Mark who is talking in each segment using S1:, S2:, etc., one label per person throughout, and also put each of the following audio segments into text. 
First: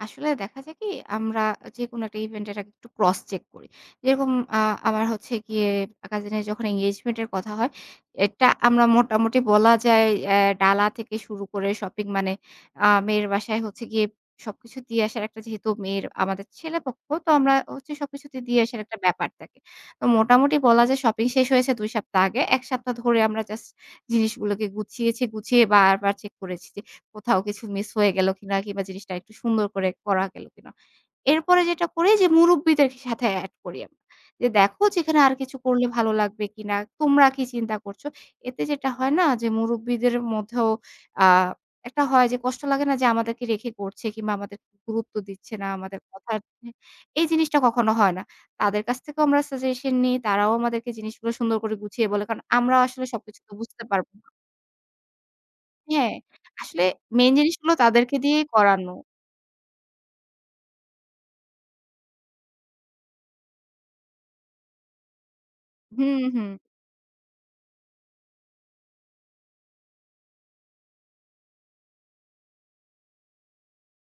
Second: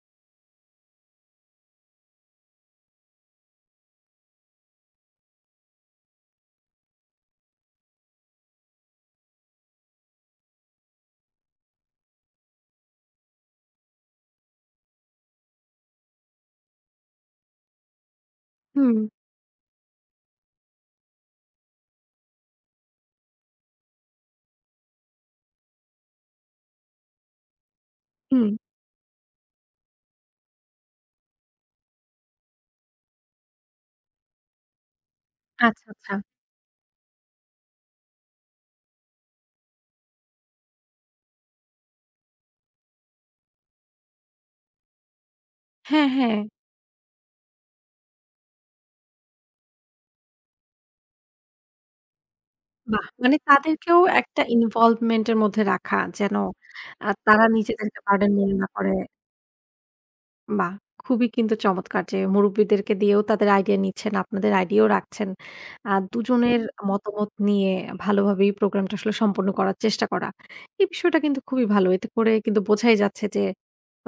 S1: আসলে দেখা যায় কি আমরা যেকোনো একটা ইভেন্ট এর আগে একটু ক্রস চেক করি। যেরকম আ আমার হচ্ছে গিয়ে কাজিনের যখন এনগেজমেন্ট এর কথা হয়, এটা আমরা মোটামুটি বলা যায় অ্যা ডালা থেকে শুরু করে শপিং মানে আ মেয়ের বাসায় হচ্ছে গিয়ে, সবকিছু দিয়ে আসার একটা যেহেতু মেয়ের আমাদের ছেলেপক্ষ, তো আমরা হচ্ছে সবকিছু তো দিয়ে আসার একটা
S2: হু।
S1: ব্যাপার থাকে। তো মোটামুটি বলা যায় শপিং শেষ হয়েছে ২ সপ্তাহ আগে। ১ সপ্তাহ ধরে আমরা জাস্ট জিনিসগুলোকে গুছিয়েছি। গুছিয়ে বারবার চেক করেছি যে কোথাও কিছু মিস হয়ে গেলো কিনা।
S2: হু।
S1: কিংবা জিনিসটা একটু সুন্দর করে করা গেলো কিনা। এরপরে যেটা করি যে মুরুব্বিদের সাথে এড করি আমরা। যে দেখো যে এখানে আর কিছু করলে
S2: আচ্ছা,
S1: ভালো
S2: আচ্ছা।
S1: লাগবে কিনা? তোমরা কি চিন্তা করছো? এতে যেটা হয় না যে মুরুব্বিদের মধ্যেও আ একটা হয় যে কষ্ট লাগে না যে আমাদেরকে রেখে করছে। কিংবা আমাদের গুরুত্ব দিচ্ছে না আমাদের
S2: হ্যাঁ,
S1: কথার।
S2: হ্যাঁ।
S1: এই জিনিসটা কখনো হয় না। তাদের কাছ থেকেও আমরা সাজেশন নেই। তারাও আমাদেরকে জিনিসগুলো সুন্দর করে গুছিয়ে বলে। কারণ আমরাও আসলে
S2: বাহ! মানে
S1: সবকিছু তো বুঝতে
S2: তাদেরকেও
S1: পারব না।
S2: একটা ইনভলভমেন্ট এর মধ্যে রাখা।
S1: হ্যাঁ।
S2: যেন
S1: আসলে
S2: আ
S1: মেইন
S2: তারা
S1: জিনিস গুলো
S2: নিজেদেরকে
S1: তাদেরকে
S2: বার্ডেন
S1: দিয়েই
S2: মনে না করে।
S1: করানো।
S2: বাহ! খুবই কিন্তু চমৎকার যে, মুরুব্বিদেরকে দিয়েও তাদের আইডিয়া নিচ্ছেন, আপনাদের আইডিয়াও রাখছেন। আ
S1: হু, হু।
S2: দুজনের মতামত নিয়ে ভালোভাবে এই প্রোগ্রাম টা আসলে সম্পন্ন করার চেষ্টা করা। এই বিষয়টা কিন্তু খুবই ভালো। এতে করে কিন্তু বোঝাই যাচ্ছে যে,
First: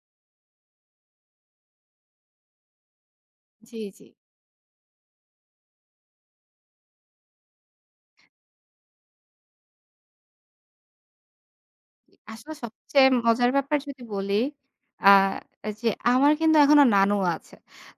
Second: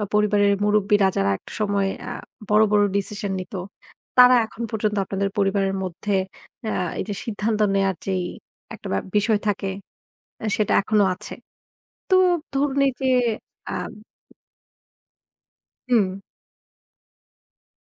S2: আ পরিবারের মুরুব্বিরা যারা একটা সময় আ বড়, বড় ডিসিশন নিত।
S1: জ্বী, জ্বী।
S2: তারা এখন পর্যন্ত আপনাদের পরিবারের মধ্যে আ এই যে সিদ্ধান্ত নেয়ার যে ই একটা ব্যাপ বিষয় থাকে। সেটা এখনো আছে।
S1: জ্বী,
S2: তো
S1: আসলে
S2: ধরুন এই যে
S1: সবচেয়ে মজার
S2: আ
S1: ব্যাপার যদি বলি যে আ যে
S2: হু।
S1: আমার কিন্তু এখনো নানু আছে।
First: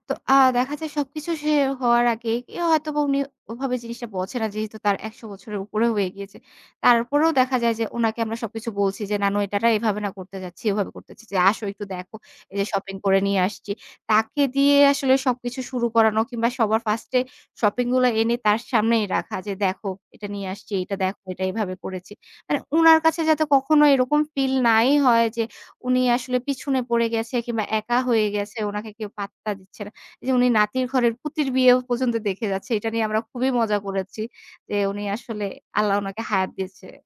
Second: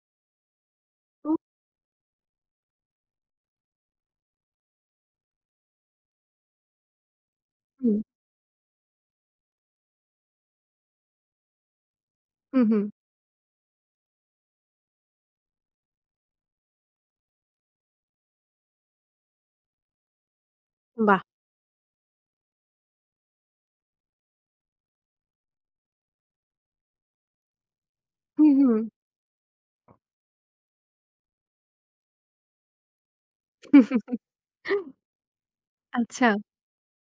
S1: তো আ দেখা যায় সবকিছু
S2: উ।
S1: শেষ হওয়ার আগে হয়তোবা উনি ওভাবে জিনিসটা বোঝে না। যেহেতু তার ১০০ বছরের উপরে হয়ে গিয়েছে। তারপরেও দেখা যায় যে
S2: হু।
S1: ওনাকে আমরা সবকিছু বলছি, যে "নানু এটা না এভাবে না করতে যাচ্ছি, এভাবে করতে যাচ্ছি। যে আসো একটু দেখো। এই
S2: হু,
S1: যে
S2: হু।
S1: শপিং করে নিয়ে আসছি।" তাকে দিয়ে আসলে সব কিছু শুরু করানো, কিংবা সবার ফার্স্ট এ শপিং গুলো এনে তার সামনেই রাখা। যে "দেখো এটা নিয়ে আসছি। এটা
S2: বাহ!
S1: দেখো। এটা এভাবে করেছি।" মানে ওনার কাছে যাতে কখনো এরকম ফিল নাই হয় যে উনি আসলে পিছনে পড়ে গেছে। কিংবা একা হয়ে
S2: হু,
S1: গেছে,
S2: হু।
S1: উনাকে কেউ পাত্তা দিচ্ছে না। এই যে উনি নাতির ঘরের পুতির বিয়েও পর্যন্ত দেখে যাচ্ছে। এটা নিয়ে আমরা খুবই মজা করেছি। যে উনি আসলে আল্লাহ উনাকে
S2: আচ্ছা।
S1: হায়াত দিয়েছে।